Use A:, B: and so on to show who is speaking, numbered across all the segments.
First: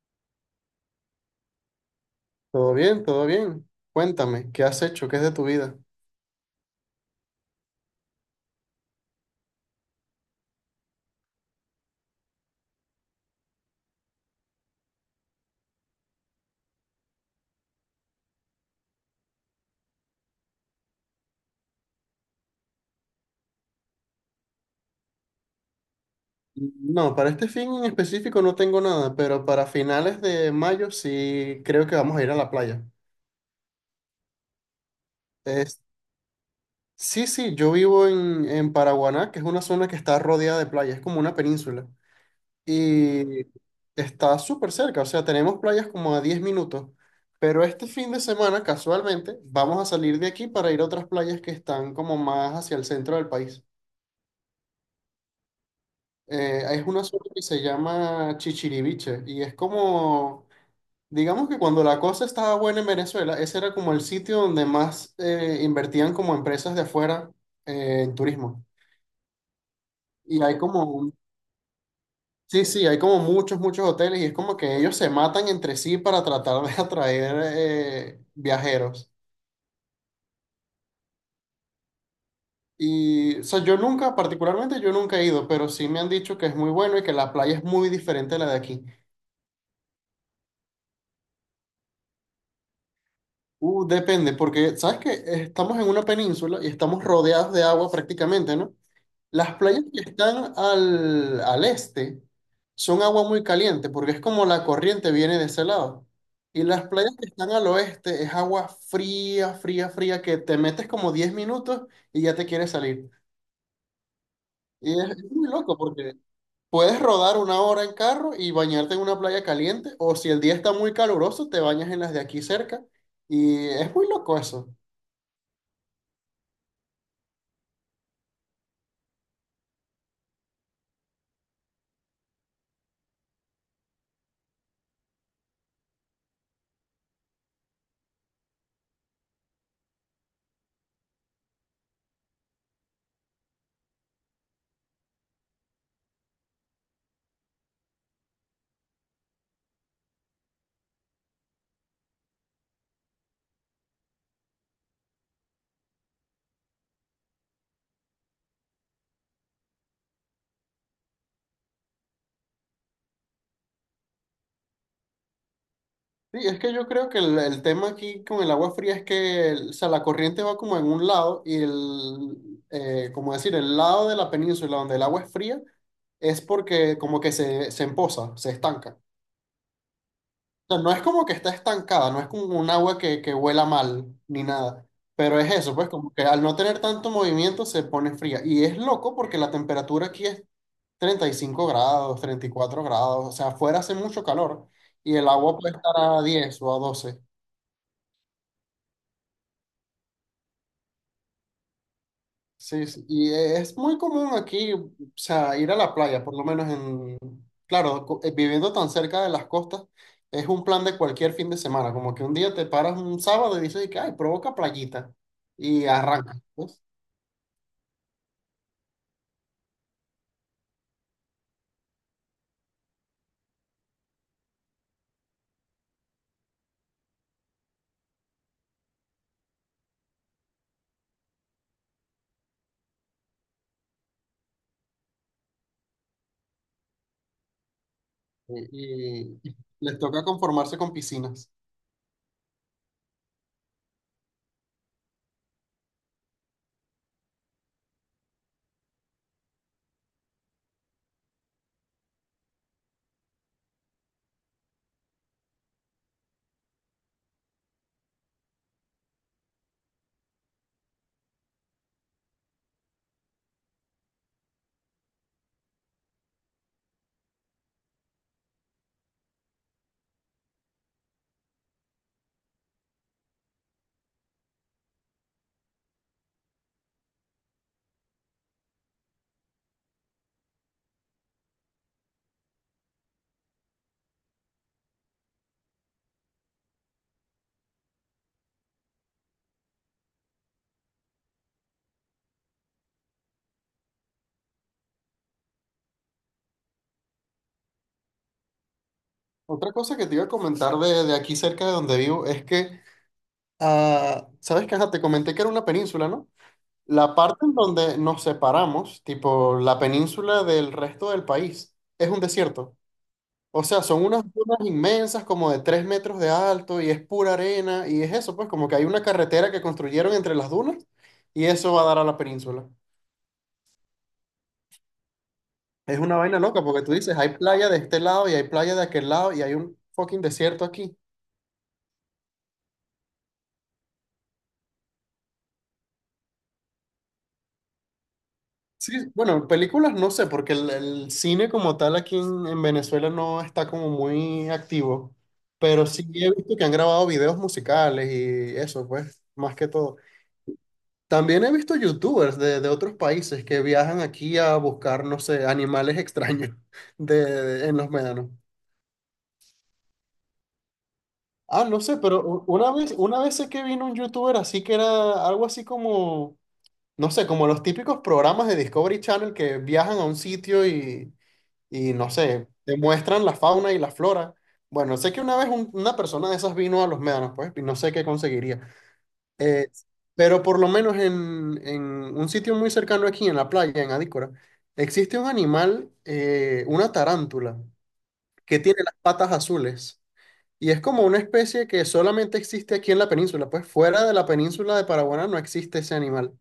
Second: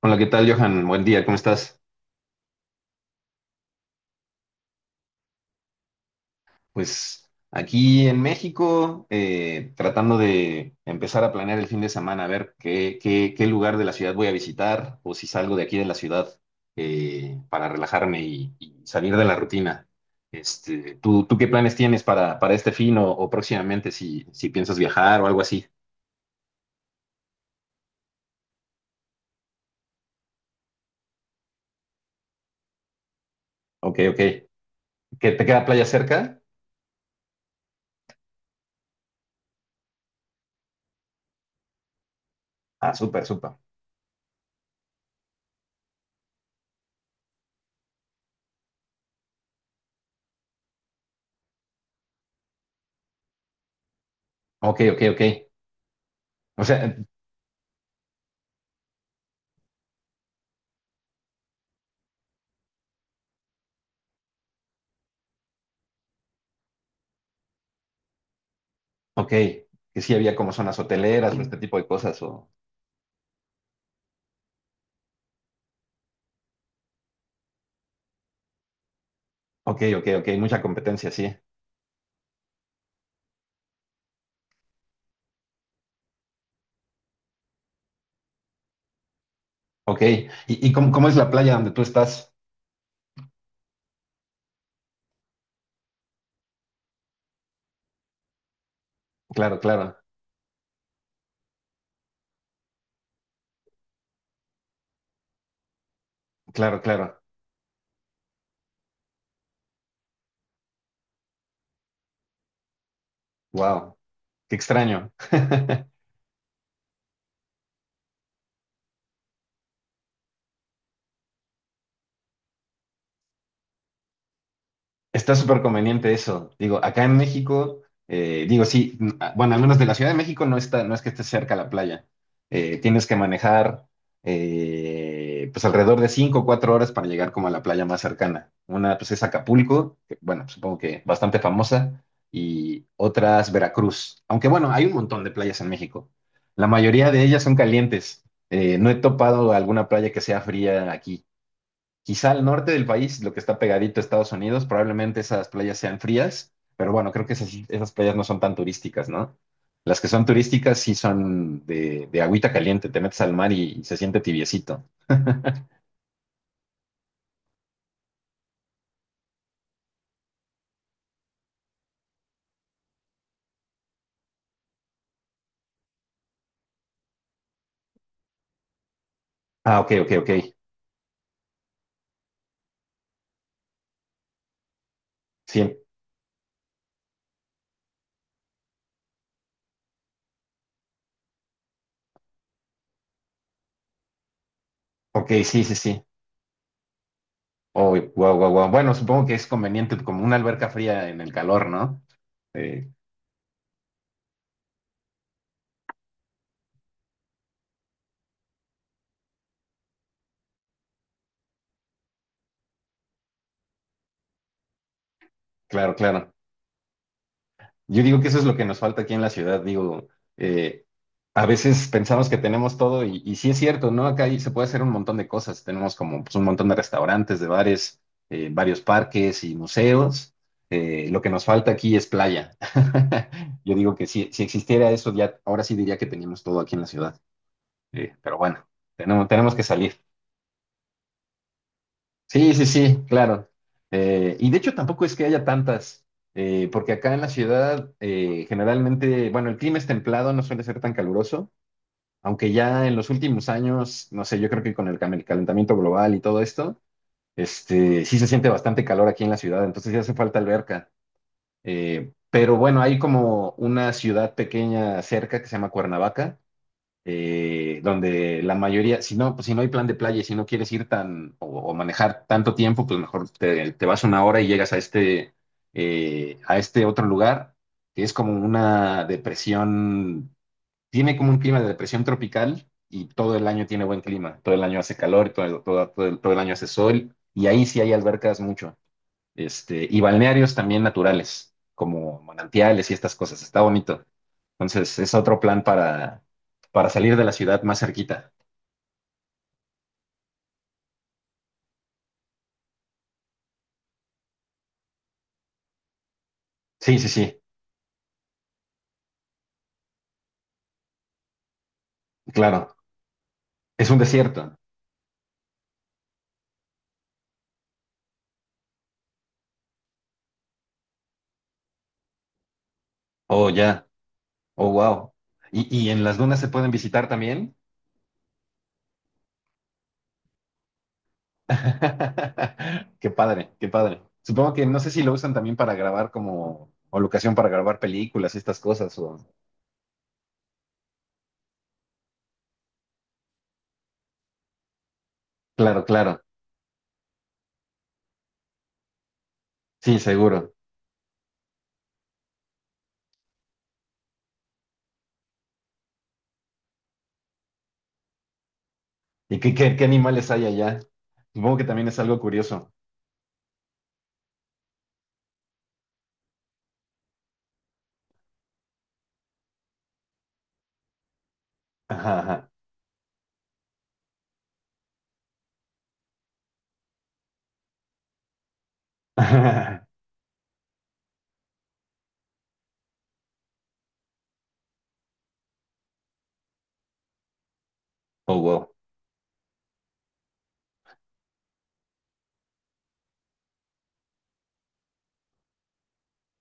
A: Hola, ¿qué tal, Johan? Buen día, ¿cómo estás?
B: Todo bien, todo bien. Cuéntame, ¿qué has hecho? ¿Qué es de tu vida?
A: Pues aquí en México, tratando de empezar a planear el fin de semana, a ver qué lugar de la ciudad voy a visitar o si salgo de aquí de la ciudad para relajarme y salir de la rutina. Este, tú qué planes tienes para este fin o próximamente si piensas viajar o algo así?
B: No, para este fin en específico no tengo nada, pero para finales de mayo sí creo que vamos a ir a la playa.
A: Ok, ok. ¿Que te queda
B: Es,
A: playa cerca?
B: sí, sí, yo vivo en Paraguaná, que es una zona que está rodeada de playas, es como una península.
A: Ah, súper,
B: Y
A: súper.
B: está súper cerca, o sea, tenemos playas como a 10 minutos. Pero este fin de semana, casualmente, vamos a salir de aquí para ir a otras playas que están como más hacia el centro del país.
A: Ok, ok, ok. O sea,
B: Es una sopa que se llama chichiriviche y es como, digamos que cuando la cosa estaba buena en Venezuela, ese era como el sitio donde más invertían como empresas de afuera en turismo.
A: ok, que sí había
B: Y
A: como
B: hay
A: zonas
B: como,
A: hoteleras o este tipo de cosas o...
B: sí, sí, hay como muchos, muchos hoteles y es como que ellos se matan entre sí para tratar de atraer viajeros.
A: Ok, ok, ok, mucha competencia, sí.
B: Y, o sea, yo nunca, particularmente yo nunca he ido, pero sí me han dicho que es muy bueno y que la playa es muy diferente a la de aquí.
A: Ok, y cómo, ¿cómo es la playa donde tú estás?
B: Depende, porque sabes que estamos en una península y estamos rodeados de agua prácticamente, ¿no? Las
A: Claro,
B: playas
A: claro,
B: que están al este son agua muy caliente, porque es como la corriente viene de ese lado. Y
A: claro,
B: las playas
A: claro.
B: que están al oeste es agua fría, fría, fría, que te metes como 10 minutos y ya te quieres salir.
A: Wow, qué
B: Y
A: extraño.
B: es muy loco porque puedes rodar una hora en carro y bañarte en una playa caliente, o si el día está muy caluroso, te bañas en las de aquí cerca. Y es muy loco eso.
A: Está súper conveniente eso. Digo, acá en México, digo, sí, n- a- bueno, al menos de la Ciudad de México no está, no es que esté cerca la playa. Tienes que manejar pues alrededor de 5, o 4 horas para llegar como a la playa más cercana. Una pues es Acapulco, que, bueno, supongo que bastante famosa, y otras Veracruz. Aunque bueno, hay un montón de playas en México. La mayoría de ellas son calientes. No he topado alguna playa que sea fría aquí. Quizá al norte del país, lo que está pegadito a Estados Unidos, probablemente esas playas sean frías, pero bueno, creo que esas playas no son tan turísticas, ¿no? Las que son turísticas sí son de agüita caliente, te metes al mar y se siente tibiecito.
B: Sí, es que yo creo que el tema aquí con el agua fría es que o sea, la corriente va como en un lado y el, como decir, el lado de la península donde el agua es fría es porque como que se empoza, se estanca.
A: Ah, ok, ok, ok.
B: O sea, no es como que está estancada, no es como un agua que huela mal ni nada, pero es eso,
A: Sí,
B: pues como que al no tener tanto movimiento se pone fría. Y es loco porque la temperatura aquí es 35 grados, 34 grados, o sea, afuera hace mucho calor y el
A: ok,
B: agua
A: sí, sí,
B: puede estar
A: sí.
B: a 10 o a 12.
A: Oh, wow, wow, wow. Bueno, supongo que es conveniente como una alberca fría en el calor, ¿no?
B: Sí,
A: Eh,
B: sí, y es muy común aquí, o sea, ir a la playa, por lo menos en, claro, viviendo tan cerca de las costas, es un plan de cualquier fin de semana, como que un día te paras un sábado y dices, y que, ay, provoca playita, y
A: claro, claro.
B: arrancas, pues,
A: Yo digo que eso es lo que nos falta aquí en la ciudad, digo, eh, a veces pensamos que tenemos todo y sí es cierto, ¿no? Acá hay- se puede hacer un montón de cosas, tenemos como pues, un montón de restaurantes, de bares, varios parques y museos. Lo que nos falta aquí es playa. Yo digo que si existiera eso, ya ahora sí diría que teníamos todo aquí en la ciudad. Pero bueno, tenemos, tenemos
B: y
A: que salir.
B: les toca conformarse con piscinas.
A: Sí, sí, sí, claro. Y de hecho tampoco es que haya tantas, porque acá en la ciudad generalmente, bueno, el clima es templado, no suele ser tan caluroso, aunque ya en los últimos años, no sé, yo creo que con el el calentamiento global y todo esto, este, sí se siente bastante calor aquí en la ciudad, entonces ya hace falta alberca. Pero bueno, hay como una ciudad pequeña cerca que se llama Cuernavaca donde la mayoría, si no, pues, si no hay plan de playa y si no quieres ir tan o manejar tanto tiempo, pues mejor te vas una hora y llegas a este otro lugar, que es como una depresión, tiene como un clima de depresión tropical y todo el año tiene buen clima, todo el año hace calor, todo el año hace sol y ahí sí hay albercas mucho este, y balnearios también naturales, como manantiales y estas cosas. Está bonito. Entonces, es otro plan para salir de la ciudad más cerquita.
B: Otra cosa que te iba a comentar de aquí cerca de donde vivo es que, ah, sabes que, ajá, te comenté que era una península, ¿no?
A: Sí, sí,
B: La
A: sí,
B: parte en donde nos separamos, tipo la península del resto del país, es un desierto.
A: claro.
B: O sea,
A: Es un
B: son unas
A: desierto.
B: dunas inmensas como de 3 metros de alto y es pura arena y es eso, pues como que hay una carretera que construyeron entre las dunas y eso va a dar a la península.
A: Oh, ya. Oh, wow. Y
B: Es
A: en
B: una
A: las
B: vaina
A: dunas se
B: loca
A: pueden
B: porque tú
A: visitar
B: dices, hay
A: también?
B: playa de este lado y hay playa de aquel lado y hay un fucking desierto aquí.
A: Qué padre, qué padre. Supongo que no sé si lo usan también para grabar como, o locación para grabar películas y estas
B: Sí,
A: cosas. O...
B: bueno, películas no sé, porque el cine como tal aquí en Venezuela no está como muy activo,
A: Claro,
B: pero sí
A: claro.
B: he visto que han grabado videos musicales y eso, pues, más que todo.
A: Sí, seguro.
B: También he visto youtubers de otros países que viajan aquí a buscar, no sé, animales extraños de, en los médanos.
A: ¿Y qué animales hay allá? Supongo que
B: Ah, no
A: también es
B: sé,
A: algo
B: pero
A: curioso.
B: una vez sé que vino un youtuber así que era algo así como, no sé, como los típicos programas de Discovery Channel que viajan a un sitio y no sé,
A: Ajá,
B: te muestran la fauna y la flora. Bueno, sé que una vez una persona de esas vino a los médanos, pues, y no sé qué conseguiría. Eh,
A: ajá.
B: pero por lo menos en un sitio muy cercano aquí, en la playa, en Adícora, existe un animal, una tarántula,
A: Oh,
B: que
A: wow.
B: tiene las patas azules. Y es como una especie que solamente existe aquí en la península, pues fuera de la península de Paraguaná no existe ese animal.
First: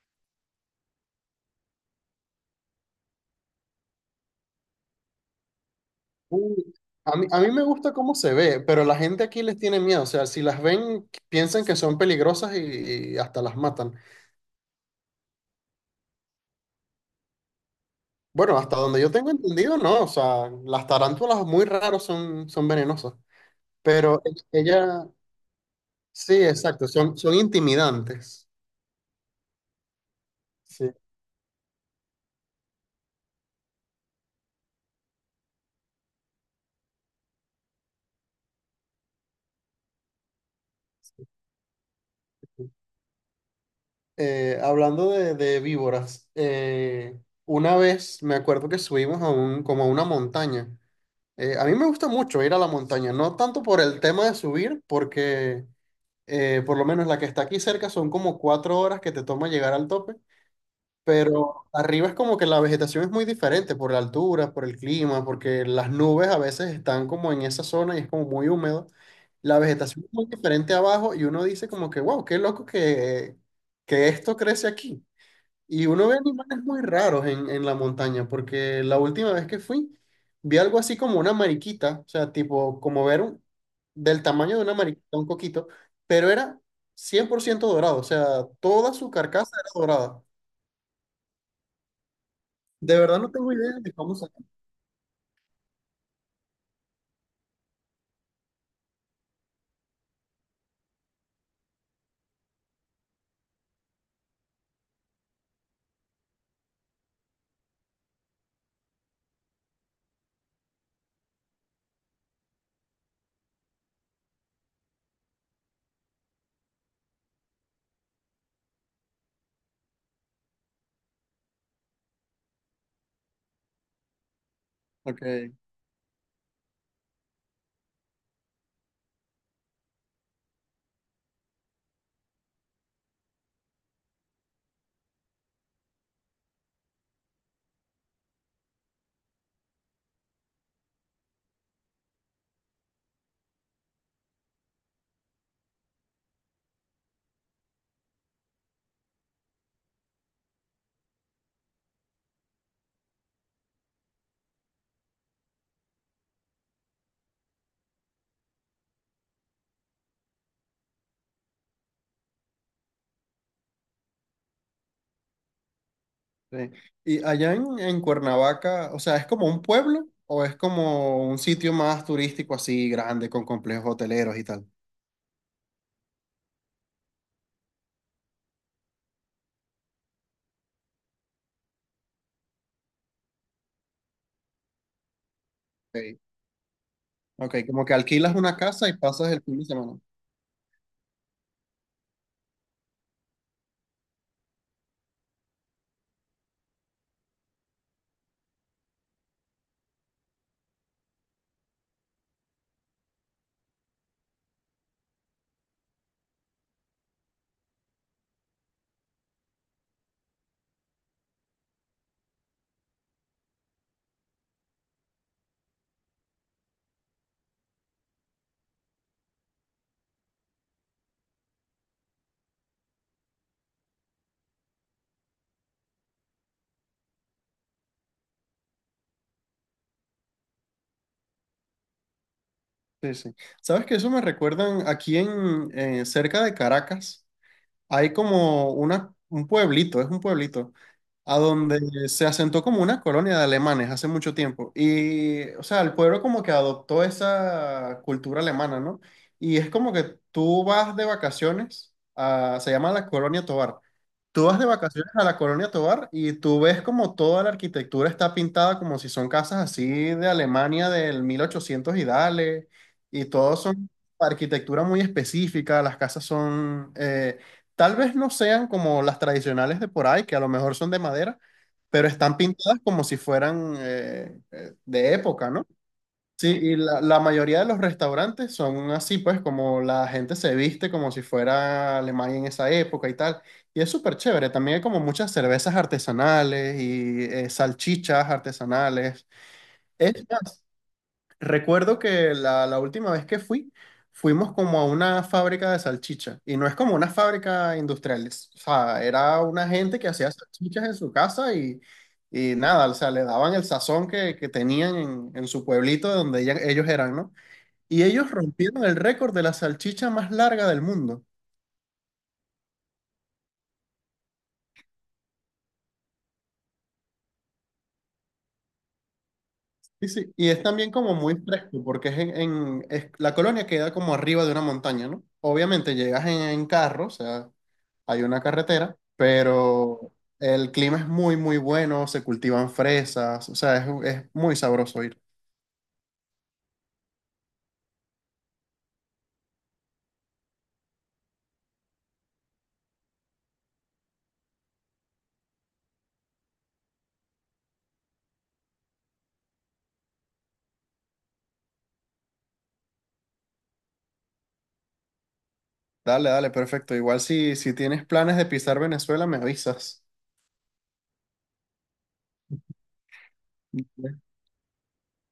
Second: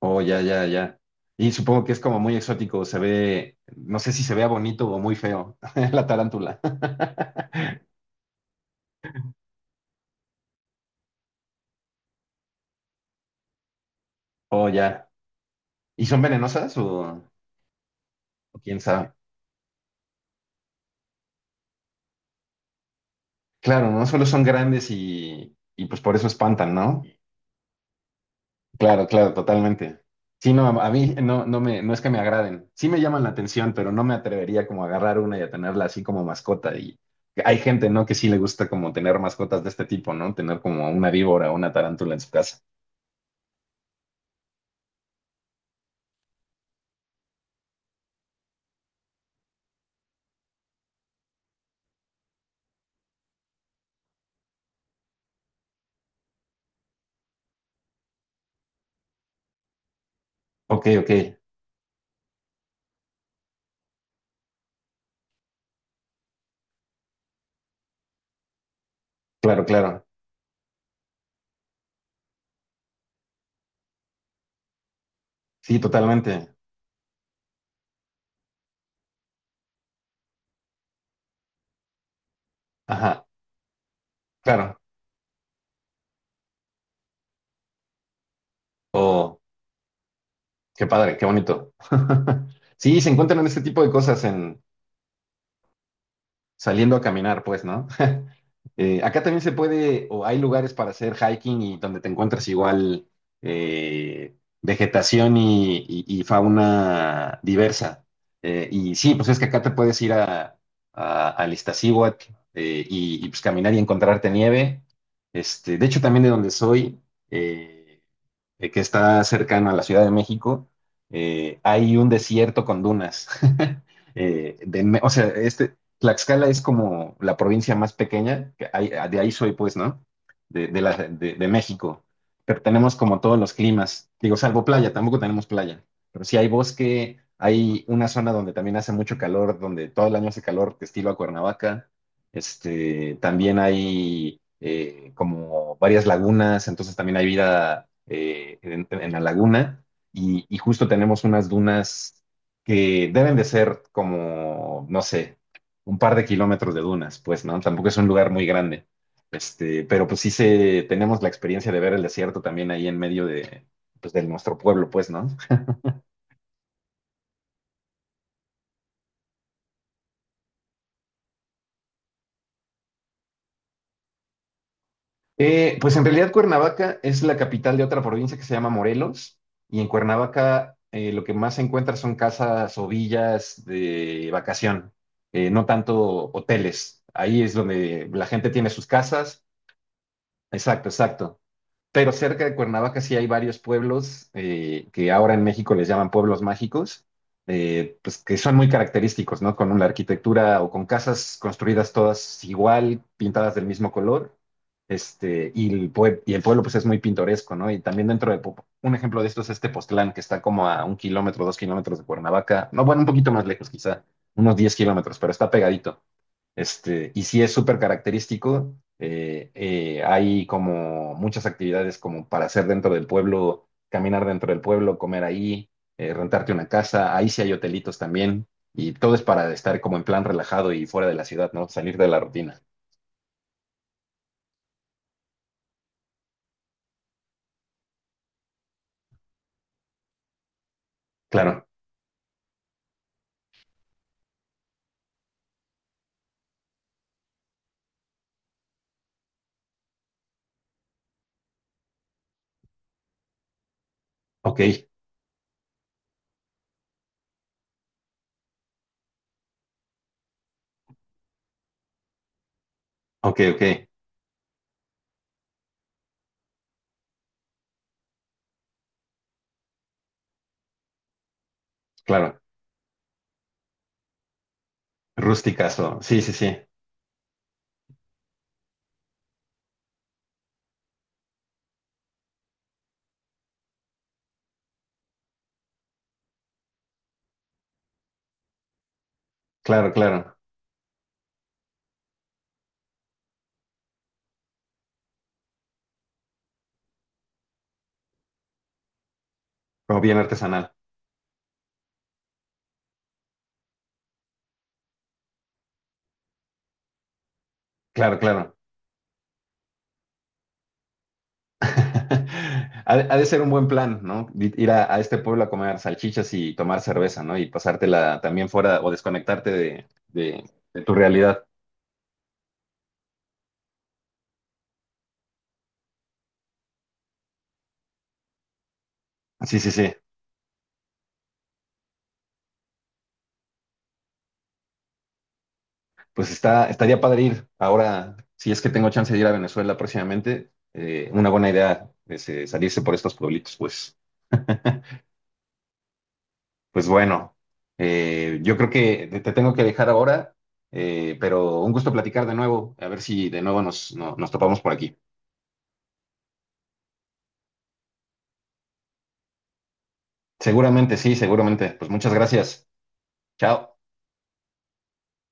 A: Oh, ya, ya, ya. Y supongo que es como muy exótico, se ve, no sé si se vea bonito o muy feo, la tarántula.
B: Uy, a mí me gusta cómo se ve, pero la gente aquí les tiene miedo. O sea, si las ven, piensan que son peligrosas y hasta las matan.
A: Oh, ya. ¿Y son venenosas
B: Bueno,
A: o
B: hasta
A: quién
B: donde yo
A: sabe?
B: tengo entendido, no. O sea, las tarántulas muy raros son, son venenosas.
A: Claro, ¿no?
B: Pero
A: Solo son grandes
B: ella,
A: y pues por eso
B: sí,
A: espantan,
B: exacto,
A: ¿no?
B: son, son intimidantes.
A: Claro, claro, totalmente. Sí, no, a
B: Sí.
A: mí no, no me, no es que me agraden. Sí me llaman la atención, pero no me atrevería como a agarrar una y a tenerla así como mascota. Y hay gente, ¿no? Que sí le gusta como tener mascotas de este tipo, ¿no? Tener como una víbora o una tarántula en su casa.
B: Hablando de víboras, una vez me acuerdo que subimos a un, como a una montaña. A mí me gusta mucho ir a la montaña, no tanto por el tema de subir, porque por lo menos la que está aquí cerca son como 4 horas que te toma llegar al tope,
A: Ok, ok,
B: pero arriba es como que la vegetación es muy diferente por la altura, por el clima, porque las nubes a veces están como en esa zona y es como muy húmedo. La
A: claro,
B: vegetación
A: claro.
B: es muy diferente abajo y uno dice como que, wow, qué loco que esto crece aquí.
A: Sí,
B: Y uno ve
A: totalmente.
B: animales muy raros en la montaña, porque la última vez que fui, vi algo así como una mariquita, o sea, tipo, como ver
A: Ajá,
B: un, del tamaño de una
A: claro.
B: mariquita, un coquito, pero era 100% dorado, o sea, toda su
A: Oh,
B: carcasa era dorada.
A: qué padre, qué bonito.
B: De
A: Sí, se
B: verdad no
A: encuentran
B: tengo
A: este
B: idea
A: tipo de
B: de cómo
A: cosas
B: se llama.
A: en saliendo a caminar, pues, ¿no? Acá también se puede, o hay lugares para hacer hiking y donde te encuentras igual eh, vegetación y fauna diversa. Y sí, pues es que acá te puedes ir a, al Iztaccíhuatl, y, pues caminar y encontrarte nieve. Este, de hecho, también de donde soy, eh, que está cercano a la Ciudad de México, hay un desierto con dunas. De o
B: Ok,
A: sea, este, Tlaxcala es como la provincia más pequeña, que hay- de ahí soy pues, ¿no? De, de México. Pero tenemos como todos los climas, digo, salvo playa, tampoco tenemos playa, pero sí hay bosque, hay una zona donde también hace mucho calor, donde todo el año hace calor, estilo a Cuernavaca. Este, también hay como varias lagunas, entonces también hay vida en la laguna y justo tenemos unas dunas que deben de ser como, no sé, un par de kilómetros de dunas, pues, ¿no? Tampoco es un lugar muy grande. Este, pero pues sí se, tenemos la experiencia de ver el desierto también ahí en medio de, pues, de nuestro pueblo, pues, ¿no?
B: sí. Y allá en Cuernavaca, o sea, ¿es como un pueblo o es como un sitio más turístico así grande con complejos hoteleros y tal?
A: Pues en realidad Cuernavaca es la capital de otra provincia que se llama Morelos y en Cuernavaca lo que más se encuentra son casas o villas de vacación, no
B: Ok.
A: tanto hoteles. Ahí es
B: Ok, como que
A: donde la
B: alquilas
A: gente
B: una
A: tiene sus
B: casa y pasas el
A: casas.
B: fin de semana.
A: Exacto, exacto. Pero cerca de Cuernavaca sí hay varios pueblos que ahora en México les llaman pueblos mágicos, pues que son muy característicos, ¿no? Con la arquitectura o con casas construidas todas igual, pintadas del mismo color, este, y y el pueblo pues es muy pintoresco, ¿no? Y también dentro de, un ejemplo de esto es este Postlán, que está como a un kilómetro, dos kilómetros de Cuernavaca, no, bueno, un poquito más lejos quizá, unos 10 kilómetros, pero está pegadito. Este, y sí es súper característico. Hay como muchas actividades como para hacer dentro del pueblo, caminar dentro del pueblo, comer ahí, rentarte una casa. Ahí sí hay hotelitos también. Y todo es para estar como en plan relajado y fuera de la ciudad, ¿no? Salir de la rutina.
B: Sí, sí. ¿Sabes? Que Eso me recuerdan aquí en cerca de Caracas hay como una, un pueblito, es un pueblito, a
A: Claro.
B: donde se asentó como una colonia de alemanes hace mucho tiempo. Y, o sea, el pueblo como que adoptó esa cultura alemana, ¿no? Y es como que tú vas de vacaciones a, se llama la Colonia Tovar. Tú vas
A: Ok,
B: de vacaciones a la Colonia Tovar y tú ves como toda la arquitectura está pintada como si son casas así de Alemania del 1800 y dale, y
A: ok,
B: todos
A: ok.
B: son arquitectura muy específica, las casas son tal vez no sean como las tradicionales de por ahí, que a lo mejor son de madera, pero están
A: Claro.
B: pintadas como si fueran de época, ¿no?
A: Rusticazo. Sí, sí,
B: Sí,
A: sí.
B: y la mayoría de los restaurantes son así, pues como la gente se viste como si fuera Alemania en esa época y tal. Y es súper chévere, también hay como muchas cervezas artesanales y salchichas artesanales.
A: Claro,
B: Es
A: claro.
B: más, recuerdo que la última vez que fui, fuimos como a una fábrica de salchicha. Y no es como una fábrica industrial. O sea, era una gente
A: Como
B: que
A: bien
B: hacía
A: artesanal.
B: salchichas en su casa y nada, o sea, le daban el sazón que tenían en su pueblito de donde ellos eran, ¿no? Y
A: Claro,
B: ellos
A: claro.
B: rompieron el récord de la salchicha más larga del mundo.
A: Ha ha de ser un buen plan, ¿no? Ir a este pueblo a comer salchichas y tomar cerveza, ¿no? Y pasártela también fuera o desconectarte
B: Sí, sí. Y es
A: de
B: también
A: tu
B: como muy
A: realidad.
B: fresco, porque es en, la colonia queda como arriba de una montaña, ¿no? Obviamente llegas en carro, o sea, hay una carretera,
A: Sí, sí, sí.
B: pero el clima es muy, muy bueno, se cultivan fresas, o sea, es muy sabroso ir.
A: Pues está, estaría padre ir. Ahora, si es que tengo chance de ir a Venezuela próximamente, una buena idea es salirse por estos pueblitos. Pues, pues bueno, yo creo que te tengo que dejar ahora, pero un gusto platicar de nuevo. A ver si de nuevo nos, nos topamos por aquí.
B: Dale, dale, perfecto. Igual si, si tienes planes de pisar Venezuela, me avisas.
A: Seguramente, sí, seguramente. Pues muchas gracias. Chao.